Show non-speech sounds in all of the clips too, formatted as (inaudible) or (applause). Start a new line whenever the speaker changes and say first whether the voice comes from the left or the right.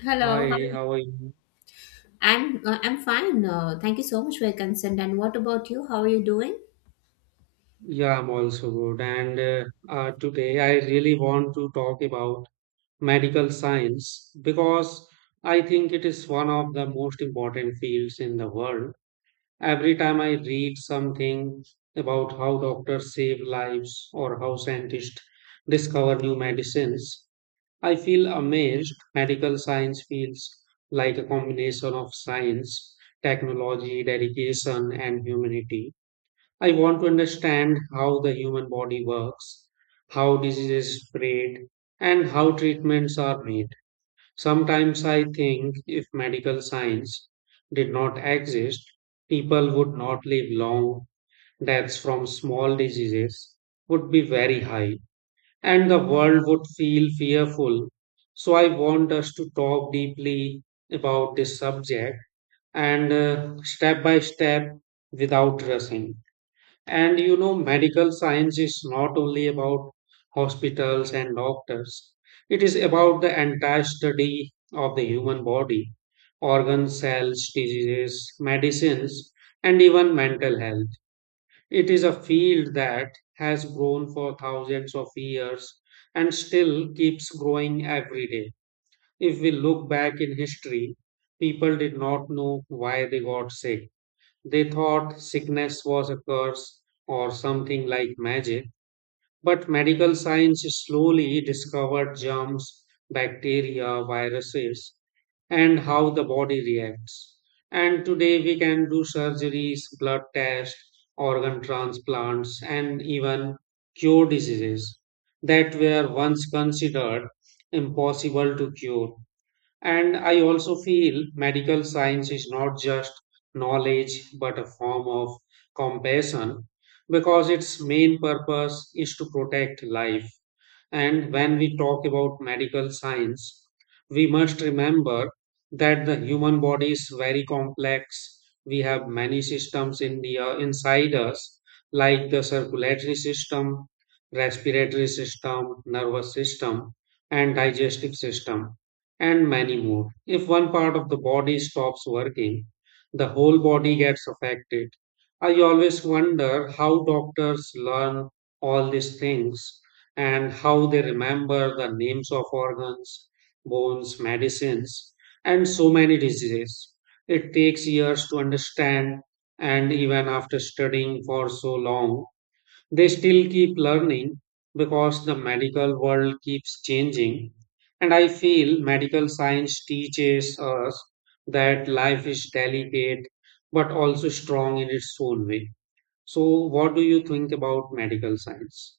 left: Hello, how
right: Hi, how are you?
left: I'm fine. Thank you so much for your consent. And what about you? How are you doing?
right: Yeah, I'm also good. And Today I really want to talk about medical science because I think it is one of the most important fields in the world. Every time I read something about how doctors save lives or how scientists discover new medicines, I feel amazed. Medical science feels like a combination of science, technology, dedication, and humanity. I want to understand how the human body works, how diseases spread, and how treatments are made. Sometimes I think if medical science did not exist, people would not live long. Deaths from small diseases would be very high, and the world would feel fearful. So, I want us to talk deeply about this subject and, step by step without rushing. And you know, medical science is not only about hospitals and doctors, it is about the entire study of the human body, organs, cells, diseases, medicines, and even mental health. It is a field that has grown for thousands of years and still keeps growing every day. If we look back in history, people did not know why they got sick. They thought sickness was a curse or something like magic, but medical science slowly discovered germs, bacteria, viruses, and how the body reacts. And today we can do surgeries, blood tests, organ transplants, and even cure diseases that were once considered impossible to cure. And I also feel medical science is not just knowledge but a form of compassion, because its main purpose is to protect life. And when we talk about medical science, we must remember that the human body is very complex. We have many systems in the, inside us, like the circulatory system, respiratory system, nervous system, and digestive system, and many more. If one part of the body stops working, the whole body gets affected. I always wonder how doctors learn all these things and how they remember the names of organs, bones, medicines, and so many diseases. It takes years to understand, and even after studying for so long, they still keep learning because the medical world keeps changing. And I feel medical science teaches us that life is delicate but also strong in its own way. So, what do you think about medical science?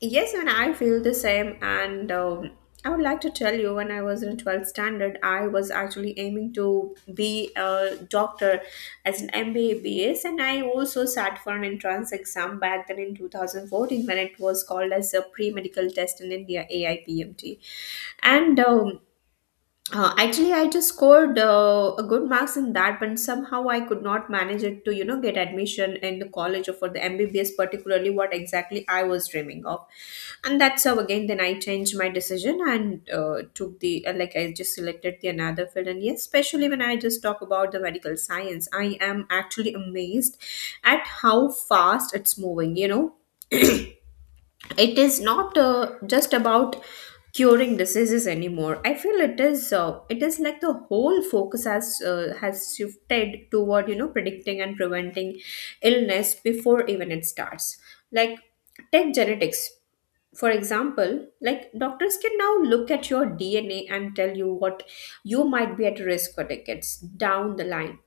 left: Yes, and I feel the same. And I would like to tell you, when I was in 12th standard, I was actually aiming to be a doctor as an MBA, and I also sat for an entrance exam back then in 2014 when it was called as a pre medical test in India, AIPMT. And actually I just scored a good marks in that, but somehow I could not manage it to get admission in the college or for the MBBS, particularly what exactly I was dreaming of. And that's how again then I changed my decision and took the like I just selected the another field. And yes, especially when I just talk about the medical science, I am actually amazed at how fast it's moving. It is not just about curing diseases anymore. I feel it is like the whole focus has shifted toward predicting and preventing illness before even it starts. Like take genetics for example, like doctors can now look at your DNA and tell you what you might be at risk for decades down the line.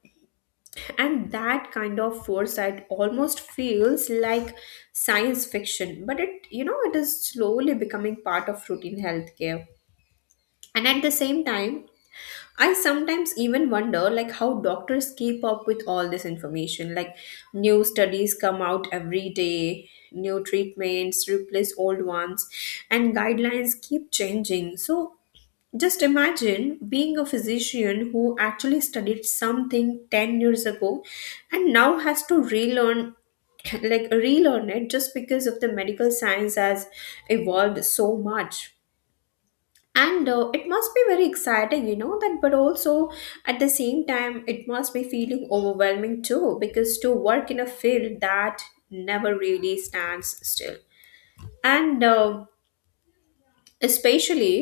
left: And that kind of foresight almost feels like science fiction, but it is slowly becoming part of routine healthcare. And at the same time, I sometimes even wonder like how doctors keep up with all this information. Like new studies come out every day, new treatments replace old ones, and guidelines keep changing. So just imagine being a physician who actually studied something 10 years ago and now has to relearn (clears throat) like relearn it just because of the medical science has evolved so much. And it must be very exciting, that, but also at the same time it must be feeling overwhelming too, because to work in a field that never really stands still. And especially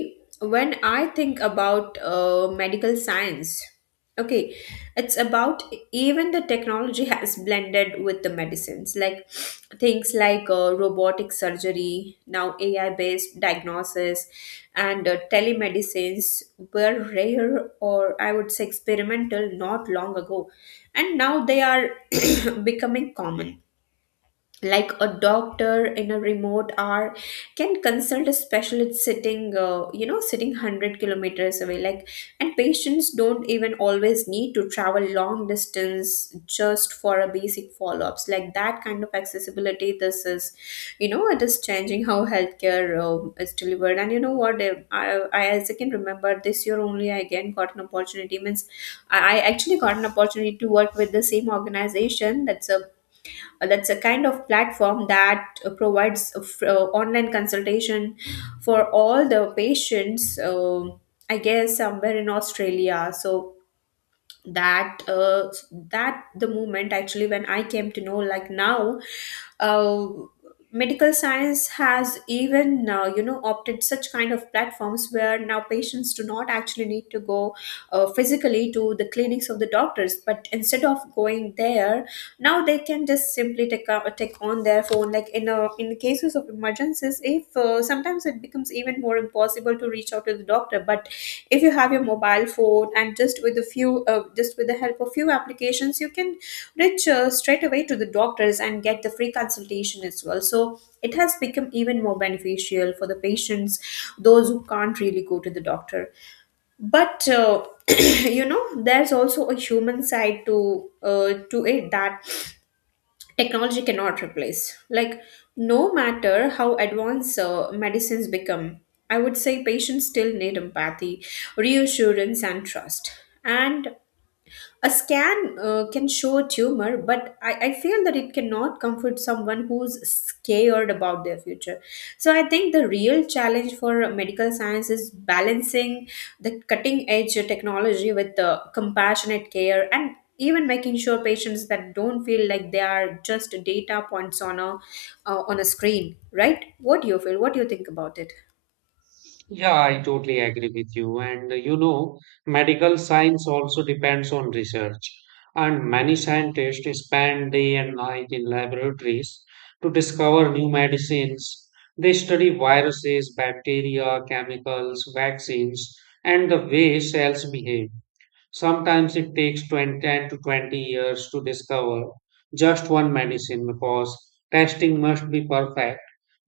left: when I think about medical science, okay, it's about even the technology (laughs) has blended with the medicines, like things like robotic surgery, now AI based diagnosis, and telemedicines were rare, or I would say experimental, not long ago. And now they are (clears throat) becoming common, like a doctor in a remote hour can consult a specialist sitting you know sitting 100 kilometers away, like, and patients don't even always need to travel long distance just for a basic follow-ups. Like that kind of accessibility, this is you know it is changing how healthcare is delivered. And you know what, I as I can remember, this year only I again got an opportunity, means I actually got an opportunity to work with the same organization, that's a kind of platform that provides online consultation for all the patients, I guess, somewhere in Australia. So that uh, that the moment, actually, when I came to know, like, now uh, medical science has even opted such kind of platforms where now patients do not actually need to go physically to the clinics of the doctors, but instead of going there, now they can just simply take a take on their phone, like in cases of emergencies. If sometimes it becomes even more impossible to reach out to the doctor, but if you have your mobile phone and just with the help of few applications, you can reach straight away to the doctors and get the free consultation as well. So it has become even more beneficial for the patients, those who can't really go to the doctor. But (clears throat) there's also a human side to, to it that technology cannot replace. Like no matter how advanced medicines become, I would say patients still need empathy, reassurance, and trust. And a scan can show a tumor, but I feel that it cannot comfort someone who's scared about their future. So I think the real challenge for medical science is balancing the cutting edge technology with the compassionate care, and even making sure patients that don't feel like they are just data points on a screen, right? What do you feel? What do you think about it?
right: Yeah, I totally agree with you. And you know, medical science also depends on research. And many scientists spend day and night in laboratories to discover new medicines. They study viruses, bacteria, chemicals, vaccines, and the way cells behave. Sometimes it takes 20, 10 to 20 years to discover just one medicine because testing must be perfect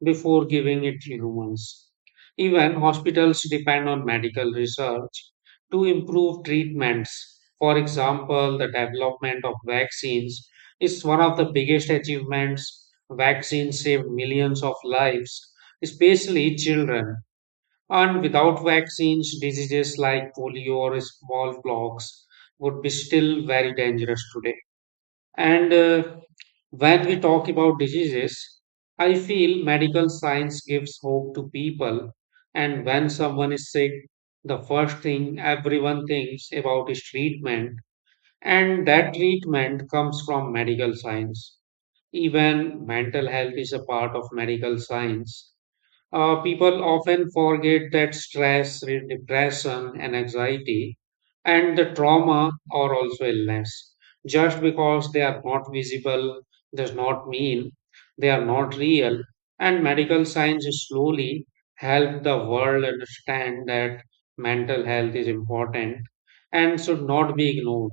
right: before giving it to humans. Even hospitals depend on medical research to improve treatments. For example, the development of vaccines is one of the biggest achievements. Vaccines saved millions of lives, especially children. And without vaccines, diseases like polio or smallpox would be still very dangerous today. And when we talk about diseases, I feel medical science gives hope to people. And when someone is sick, the first thing everyone thinks about is treatment. And that treatment comes from medical science. Even mental health is a part of medical science. People often forget that stress, depression, and anxiety and the trauma are also illness. Just because they are not visible does not mean they are not real. And medical science slowly help the world understand that mental health is important and should not be ignored.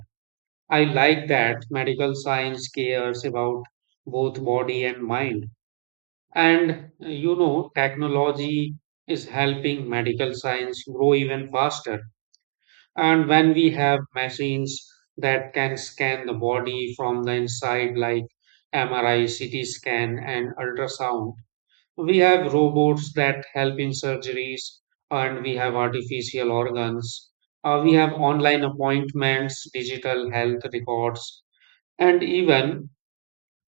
right: I like that medical science cares about both body and mind. And you know, technology is helping medical science grow even faster. And when we have machines that can scan the body from the inside, like MRI, CT scan, and ultrasound, we have robots that help in surgeries, and we have artificial organs. We have online appointments, digital health records, and even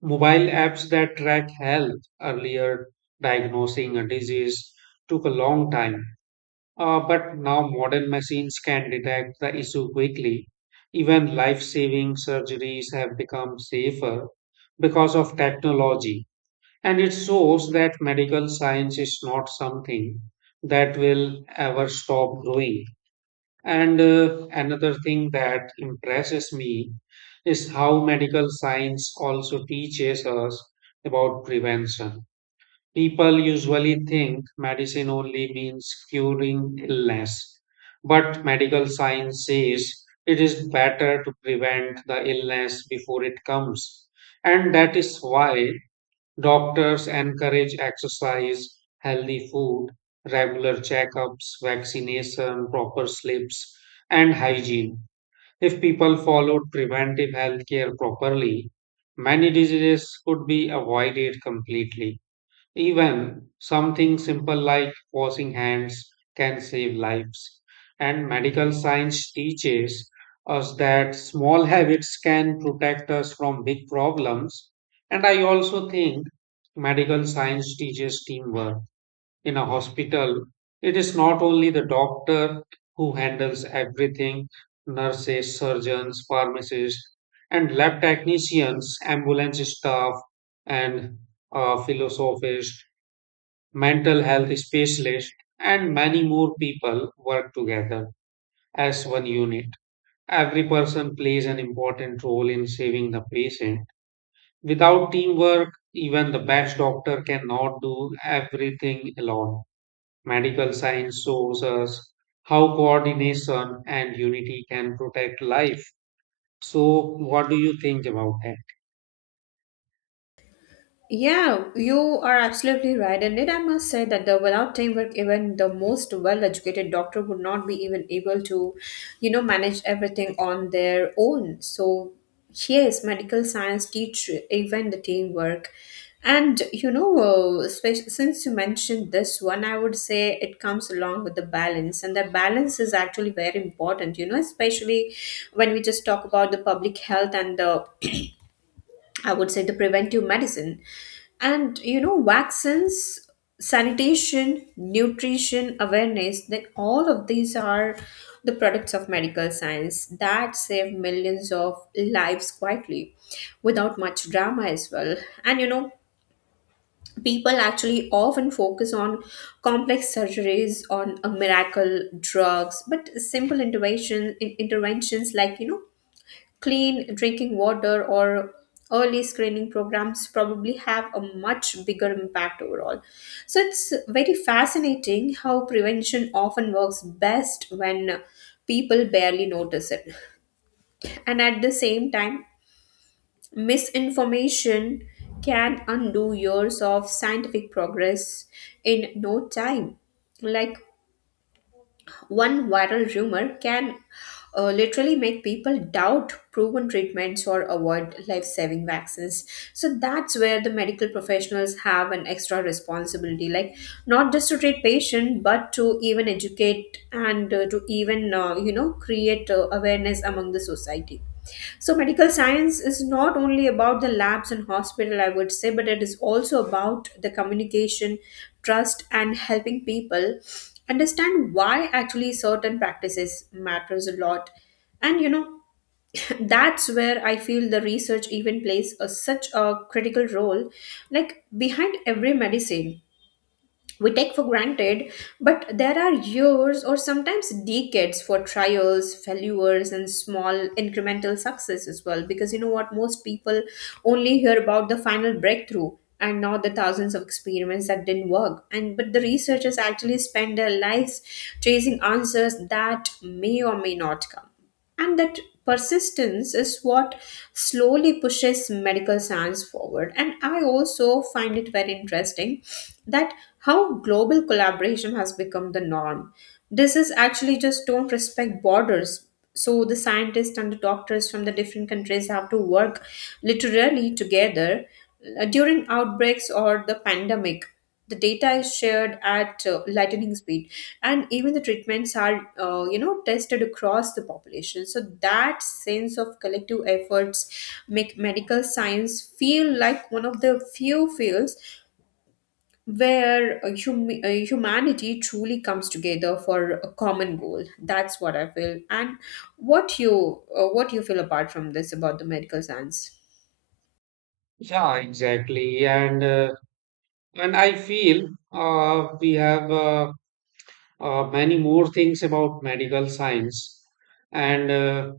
right: mobile apps that track health. Earlier, diagnosing a disease took a long time. But now modern machines can detect the issue quickly. Even life saving surgeries have become safer because of technology. And it shows that medical science is not something that will ever stop growing. And another thing that impresses me is how medical science also teaches us about prevention. People usually think medicine only means curing illness, but medical science says it is better to prevent the illness before it comes. And that is why doctors encourage exercise, healthy food, regular checkups, vaccination, proper sleeps, and hygiene. If people followed preventive health care properly, many diseases could be avoided completely. Even something simple like washing hands can save lives. And medical science teaches us that small (laughs) habits can protect us from big problems. And I also think medical science teaches teamwork. In a hospital, it is not only the doctor who handles everything, nurses, surgeons, pharmacists, and lab technicians, ambulance staff, and philosophists, mental health specialists, and many more people work together as one unit. Every person plays an important role in saving the patient. Without teamwork, even the best doctor cannot do everything alone. Medical science shows us how coordination and unity can protect life. So, what do you think about that?
left: Yeah, you are absolutely right. And I must say that the without teamwork, even the most well-educated doctor would not be even able to, manage everything on their own. So yes, medical science teach even the teamwork. And since you mentioned this one, I would say it comes along with the balance, and the balance is actually very important. Especially when we just talk about the public health and the, I would say, the preventive medicine. And vaccines, sanitation, nutrition, awareness, then all of these are the products of medical science that save millions of lives quietly, without much drama as well. And people actually often focus on complex surgeries on a miracle drugs, but simple interventions, like clean drinking water or early screening programs, probably have a much bigger impact overall. So it's very fascinating how prevention often works best when people barely notice it. And at the same time, misinformation can undo years of scientific progress in no time. Like one viral rumor can literally make people doubt proven treatments or avoid life saving vaccines. So that's where the medical professionals have an extra responsibility, like, not just to treat patient, but to even educate and to even, create awareness among the society. So medical science is not only about the labs and hospital, I would say, but it is also about the communication, trust, and helping people understand why actually certain practices matters a lot. And (laughs) that's where I feel the research even plays such a critical role, like behind every medicine we take for granted, but there are years, or sometimes decades, for trials, failures, and small incremental success as well. Because you know what, most people only hear about the final breakthrough and not the thousands of experiments that didn't work. And but the researchers actually spend their lives chasing answers that may or may not come. And that persistence is what slowly pushes medical science forward. And I also find it very interesting that how global collaboration has become the norm. This is actually just don't respect borders. So the scientists and the doctors from the different countries have to work literally together during outbreaks or the pandemic. The data is shared at lightning speed, and even the treatments are tested across the population. So that sense of collective efforts make medical science feel like one of the few fields where humanity truly comes together for a common goal. That's what I feel. And what you feel apart from this about the medical science?
right: Yeah, exactly. And I feel we have. Many more things about medical science, and uh,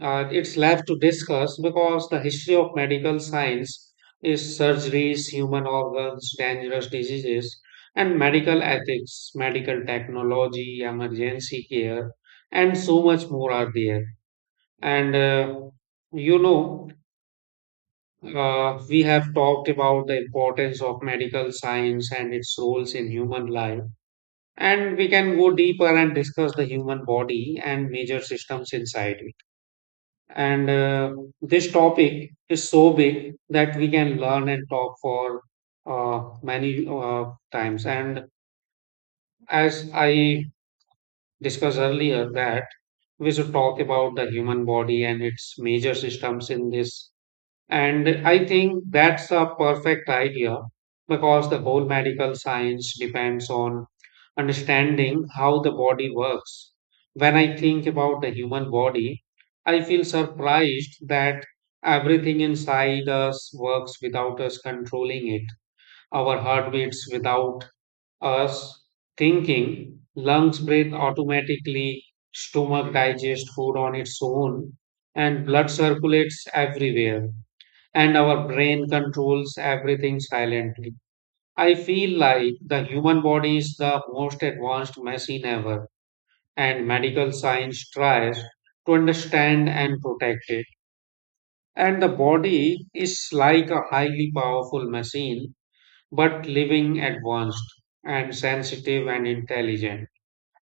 right: uh, it's left to discuss because the history of medical science is surgeries, human organs, dangerous diseases, and medical ethics, medical technology, emergency care, and so much more are there. And you know, we have talked about the importance of medical science and its roles in human life, and we can go deeper and discuss the human body and major systems inside it, and this topic is so big that we can learn and talk for many times, and as I discussed earlier that we should talk about the human body and its major systems in this. And I think that's a perfect idea because the whole medical science depends on understanding how the body works. When I think about the human body, I feel surprised that everything inside us works without us controlling it. Our heart beats without us thinking, lungs breathe automatically, stomach digests food on its own, and blood circulates everywhere and our brain controls everything silently. I feel like the human body is the most advanced machine ever, and medical science tries to understand and protect it. And the body is like a highly powerful machine, but living, advanced and sensitive and intelligent.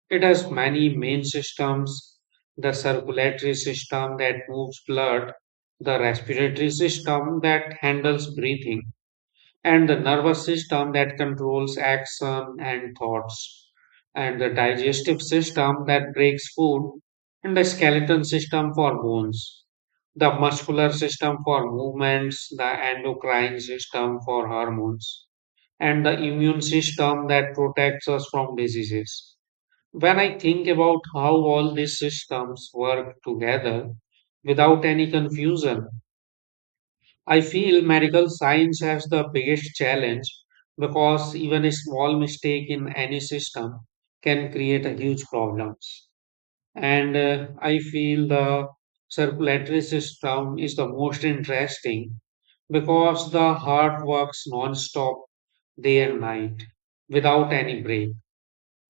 right: It has many main systems: the circulatory system that moves blood, the respiratory system that handles breathing, and the nervous system that controls action and thoughts, and the digestive system that breaks food, and the skeleton system for bones, the muscular system for movements, the endocrine system for hormones, and the immune system that protects us from diseases. When I think about how all these systems work together without any confusion, I feel medical science has the biggest challenge because even a small mistake in any system can create a huge problems. And I feel the circulatory system is the most interesting because the heart works non-stop day and night without any break,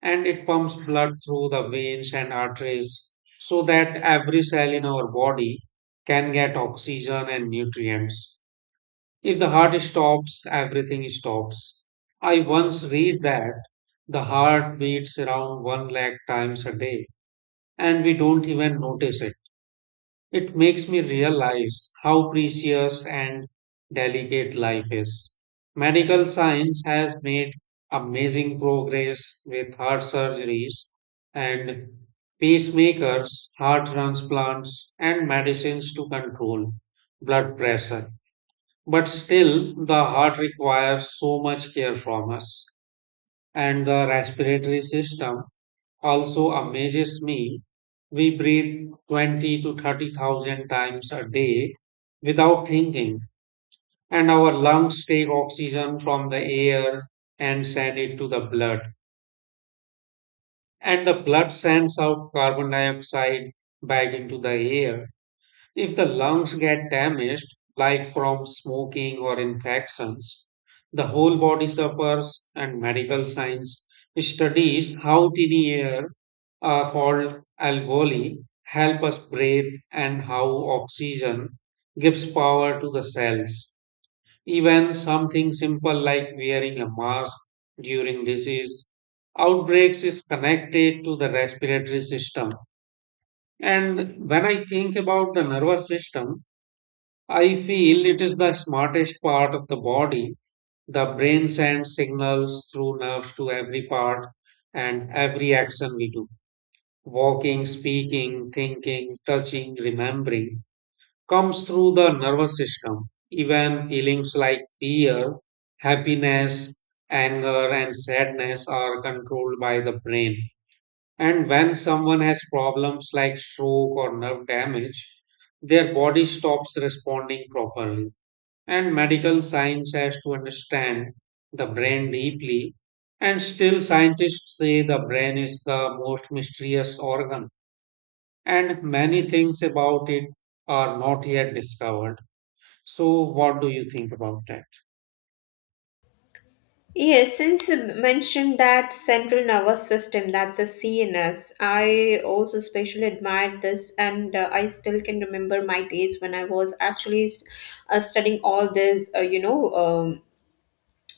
right: and it pumps blood through the veins and arteries so that every cell in our body can get oxygen and nutrients. If the heart stops, everything stops. I once read that the heart beats around 1 lakh times a day and we don't even notice it. It makes me realize how precious and delicate life is. Medical science has made amazing progress with heart surgeries and pacemakers, heart transplants, and medicines to control blood pressure. But still, the heart requires so much care from us. And the respiratory system also amazes me. We breathe 20 to 30,000 times a day without thinking, and our lungs take oxygen from the air and send it to the blood. And the blood sends out carbon dioxide back into the air. If the lungs get damaged, like from smoking or infections, the whole body suffers, and medical science studies how tiny air, called alveoli, help us breathe and how oxygen gives power to the cells. Even something simple like wearing a mask during disease outbreaks is connected to the respiratory system. And when I think about the nervous system, I feel it is the smartest part of the body. The brain sends signals through nerves to every part and every action we do. Walking, speaking, thinking, touching, remembering comes through the nervous system. Even feelings like fear, happiness, anger, and sadness are controlled by the brain. And when someone has problems like stroke or nerve damage, their body stops responding properly, and medical science has to understand the brain deeply. And still scientists say the brain is the most mysterious organ and many things about it are not yet discovered. So what do you think about that?
left: Yes, since you mentioned that central nervous system, that's a CNS, I also especially admired this. And I still can remember my days when I was actually studying all this,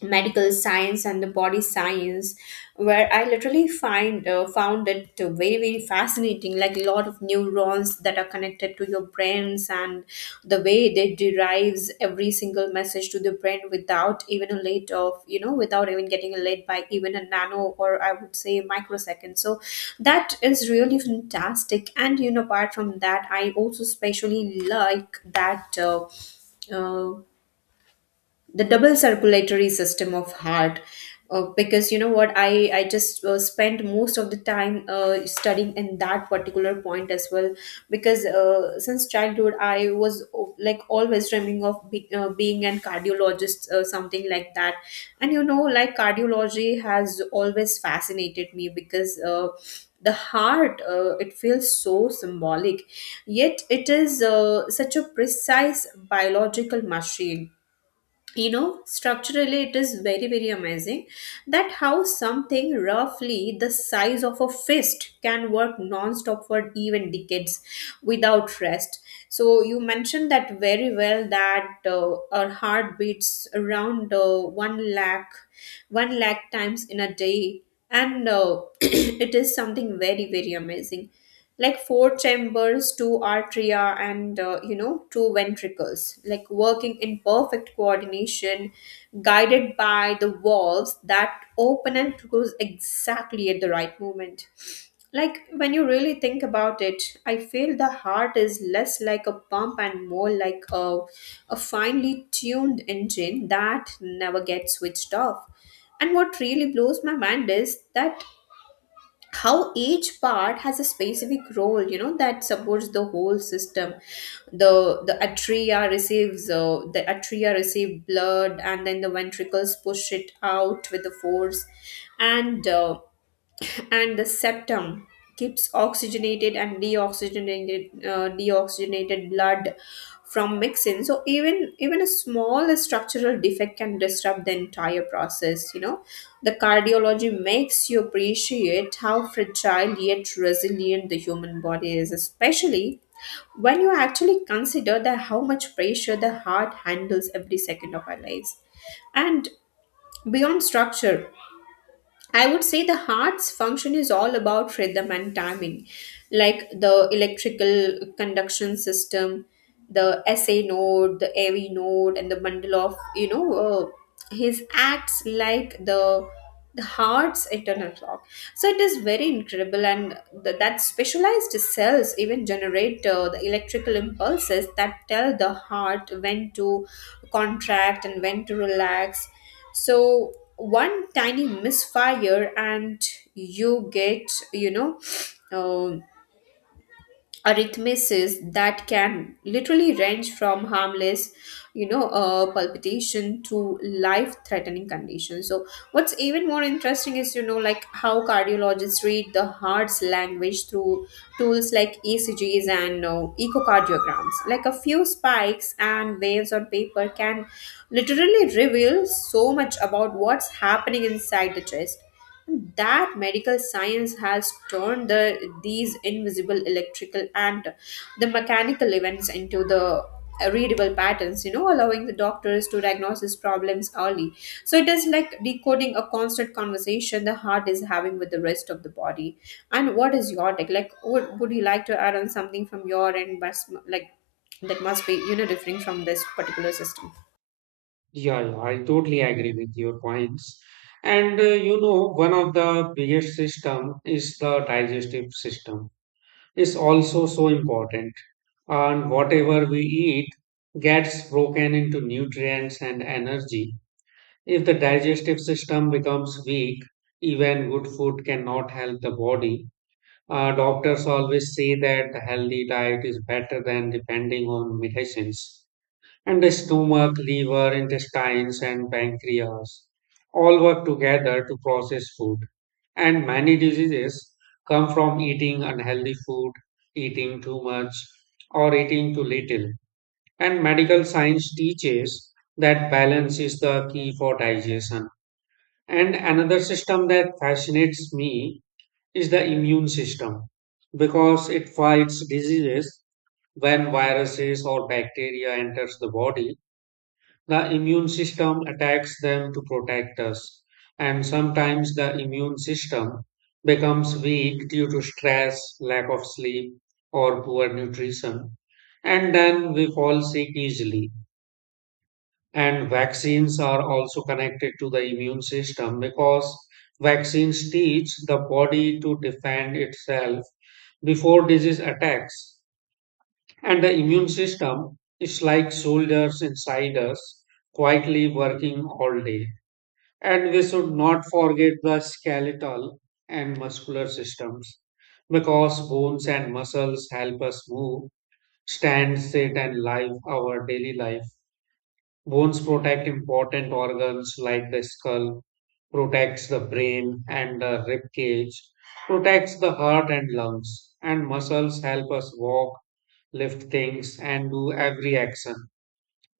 left: medical science and the body science, where I literally find found it very very fascinating, like a lot of neurons that are connected to your brains, and the way they derives every single message to the brain without even a late of you know without even getting a late by even a nano, or I would say microsecond. So that is really fantastic. And apart from that, I also especially like that uh, the double circulatory system of heart, because you know what, I just spent most of the time studying in that particular point as well. Because since childhood, I was like, always dreaming of being an cardiologist, something like that. And like cardiology has always fascinated me, because the heart, it feels so symbolic, yet it is such a precise biological machine. Structurally it is very very amazing, that how something roughly the size of a fist can work non-stop for even decades without rest. So you mentioned that very well, that our heart beats around 1 lakh times in a day. And (clears throat) it is something very very amazing. Like four chambers, two atria, and two ventricles, like working in perfect coordination, guided by the valves that open and close exactly at the right moment. Like when you really think about it, I feel the heart is less like a pump and more like a finely tuned engine that never gets switched off. And what really blows my mind is that how each part has a specific role, you know, that supports the whole system. The atria receives the atria receive blood, and then the ventricles push it out with the force. And and the septum keeps oxygenated and deoxygenated blood from mixing. So even a small structural defect can disrupt the entire process, you know. The cardiology makes you appreciate how fragile yet resilient the human body is, especially when you actually consider that how much pressure the heart handles every second of our lives. And beyond structure, I would say the heart's function is all about rhythm and timing, like the electrical conduction system, the SA node, the AV node, and the bundle of his acts like the heart's eternal clock. So it is very incredible, and that specialized cells even generate the electrical impulses that tell the heart when to contract and when to relax. So one tiny misfire and you get, you know, (sniffs) um arrhythmias that can literally range from harmless, palpitation, to life threatening conditions. So what's even more interesting is, you know, like how cardiologists read the heart's language through tools like ecgs and echocardiograms. Like a few spikes and waves on paper can literally reveal so much about what's happening inside the chest, that medical science has turned these invisible electrical and the mechanical events into the readable patterns, you know, allowing the doctors to diagnose his problems early. So it is like decoding a constant conversation the heart is having with the rest of the body. And what is your take? Like would you like to add on something from your end must like that must be, you know, differing from this particular system?
right: Yeah, I totally agree with your points. And you know, one of the biggest system is the digestive system. It's also so important, and whatever we eat gets broken into nutrients and energy. If the digestive system becomes weak, even good food cannot help the body. Doctors always say that the healthy diet is better than depending on medicines. And the stomach, liver, intestines, and pancreas all work together to process food. And many diseases come from eating unhealthy food, eating too much, or eating too little. And medical science teaches that balance is the key for digestion. And another system that fascinates me is the immune system because it fights diseases. When viruses or bacteria enters the body, the immune system attacks them to protect us, and sometimes the immune system becomes weak due to stress, lack of sleep, or poor nutrition, and then we fall sick easily. And vaccines are also connected to the immune system because vaccines teach the body to defend itself before disease attacks. And the immune system is like soldiers inside us, quietly working all day. And we should not forget the skeletal and muscular systems, because bones and muscles help us move, stand, sit, and live our daily life. Bones protect important organs like the skull, protects the brain and the rib cage, protects the heart and lungs, and muscles help us walk, lift things, and do every action.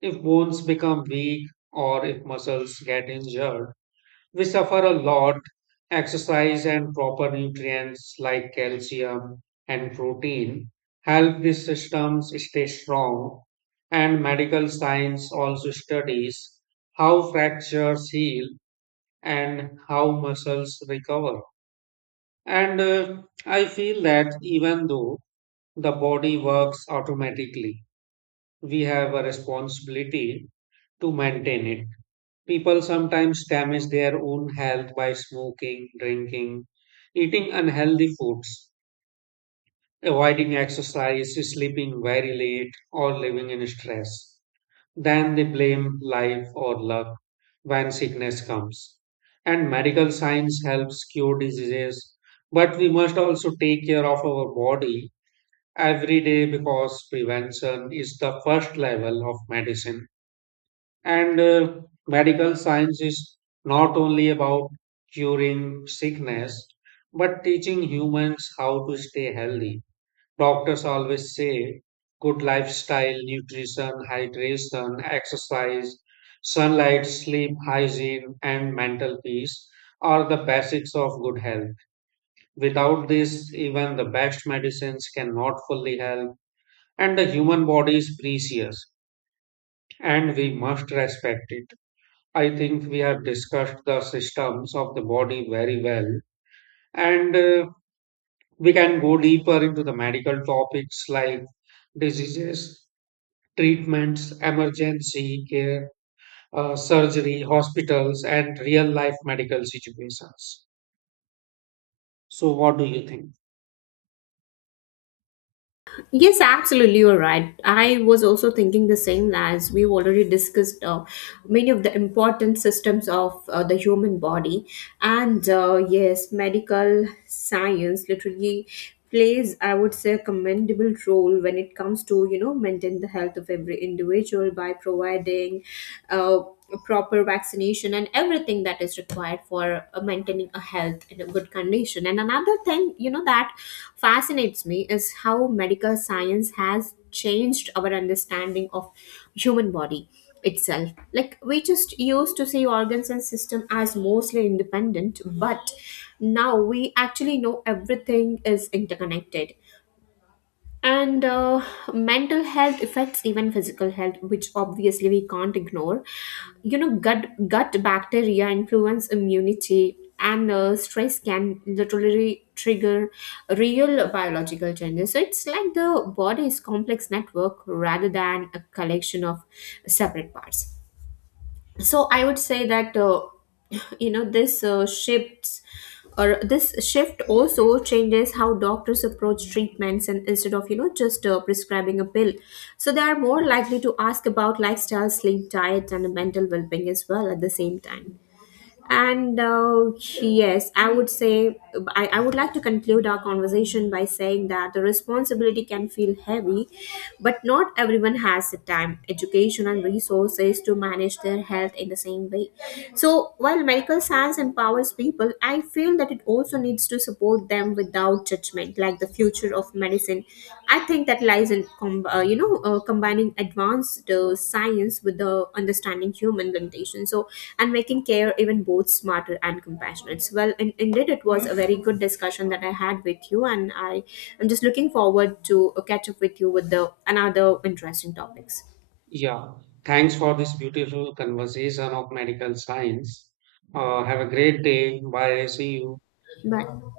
right: If bones become weak or if muscles get injured, we suffer a lot. Exercise and proper nutrients like calcium and protein help these systems stay strong. And medical science also studies how fractures heal and how muscles recover. And I feel that even though the body works automatically, we have a responsibility to maintain it. People sometimes damage their own health by smoking, drinking, eating unhealthy foods, avoiding exercise, sleeping very late, or living in stress. Then they blame life or luck when sickness comes. And medical science helps cure diseases, but we must also take care of our body every day because prevention is the first level of medicine. And medical science is not only about curing sickness, but teaching humans how to stay healthy. Doctors always say good lifestyle, nutrition, hydration, exercise, sunlight, sleep, hygiene, and mental peace are the basics of good health. Without this, even the best medicines cannot fully help. And the human body is precious, and we must respect it. I think we have discussed the systems of the body very well, and we can go deeper into the medical topics like diseases, treatments, emergency care, surgery, hospitals, and real life medical situations. So, what do you think?
left: Yes, absolutely, you're right. I was also thinking the same. As we've already discussed many of the important systems of the human body. And yes, medical science literally plays, I would say, a commendable role when it comes to, you know, maintain the health of every individual by providing uh, proper vaccination and everything that is required for maintaining a health in a good condition. And another thing, you know, that fascinates me is how medical science has changed our understanding of human body itself. Like we just used to see organs and system as mostly independent, but now we actually know everything is interconnected. And Mental health affects even physical health, which obviously we can't ignore, you know. Gut bacteria influence immunity, and stress can literally trigger real biological changes. So it's like the body's complex network rather than a collection of separate parts. So I would say that (clears throat) (laughs) you know, this shift also changes how doctors approach treatments. And instead of, you know, just prescribing a pill, so they are more likely to ask about lifestyle, sleep, diet, and mental well-being as well at the same time. And yes, I would say I would like to conclude our conversation by saying that the responsibility can feel heavy, but not everyone has the time, education, and resources to manage their health in the same way. So, while medical science empowers people, I feel that it also needs to support them without judgment. Like the future of medicine, I think, that lies in combining advanced science with the understanding human limitation. So, and making care even both smarter and compassionate. So, well, indeed, it was a very good discussion that I had with you, and I am just looking forward to catch up with you with the another interesting topics.
right: Yeah, thanks for this beautiful conversation of medical science. Have a great day. Bye. See you.
left: Bye.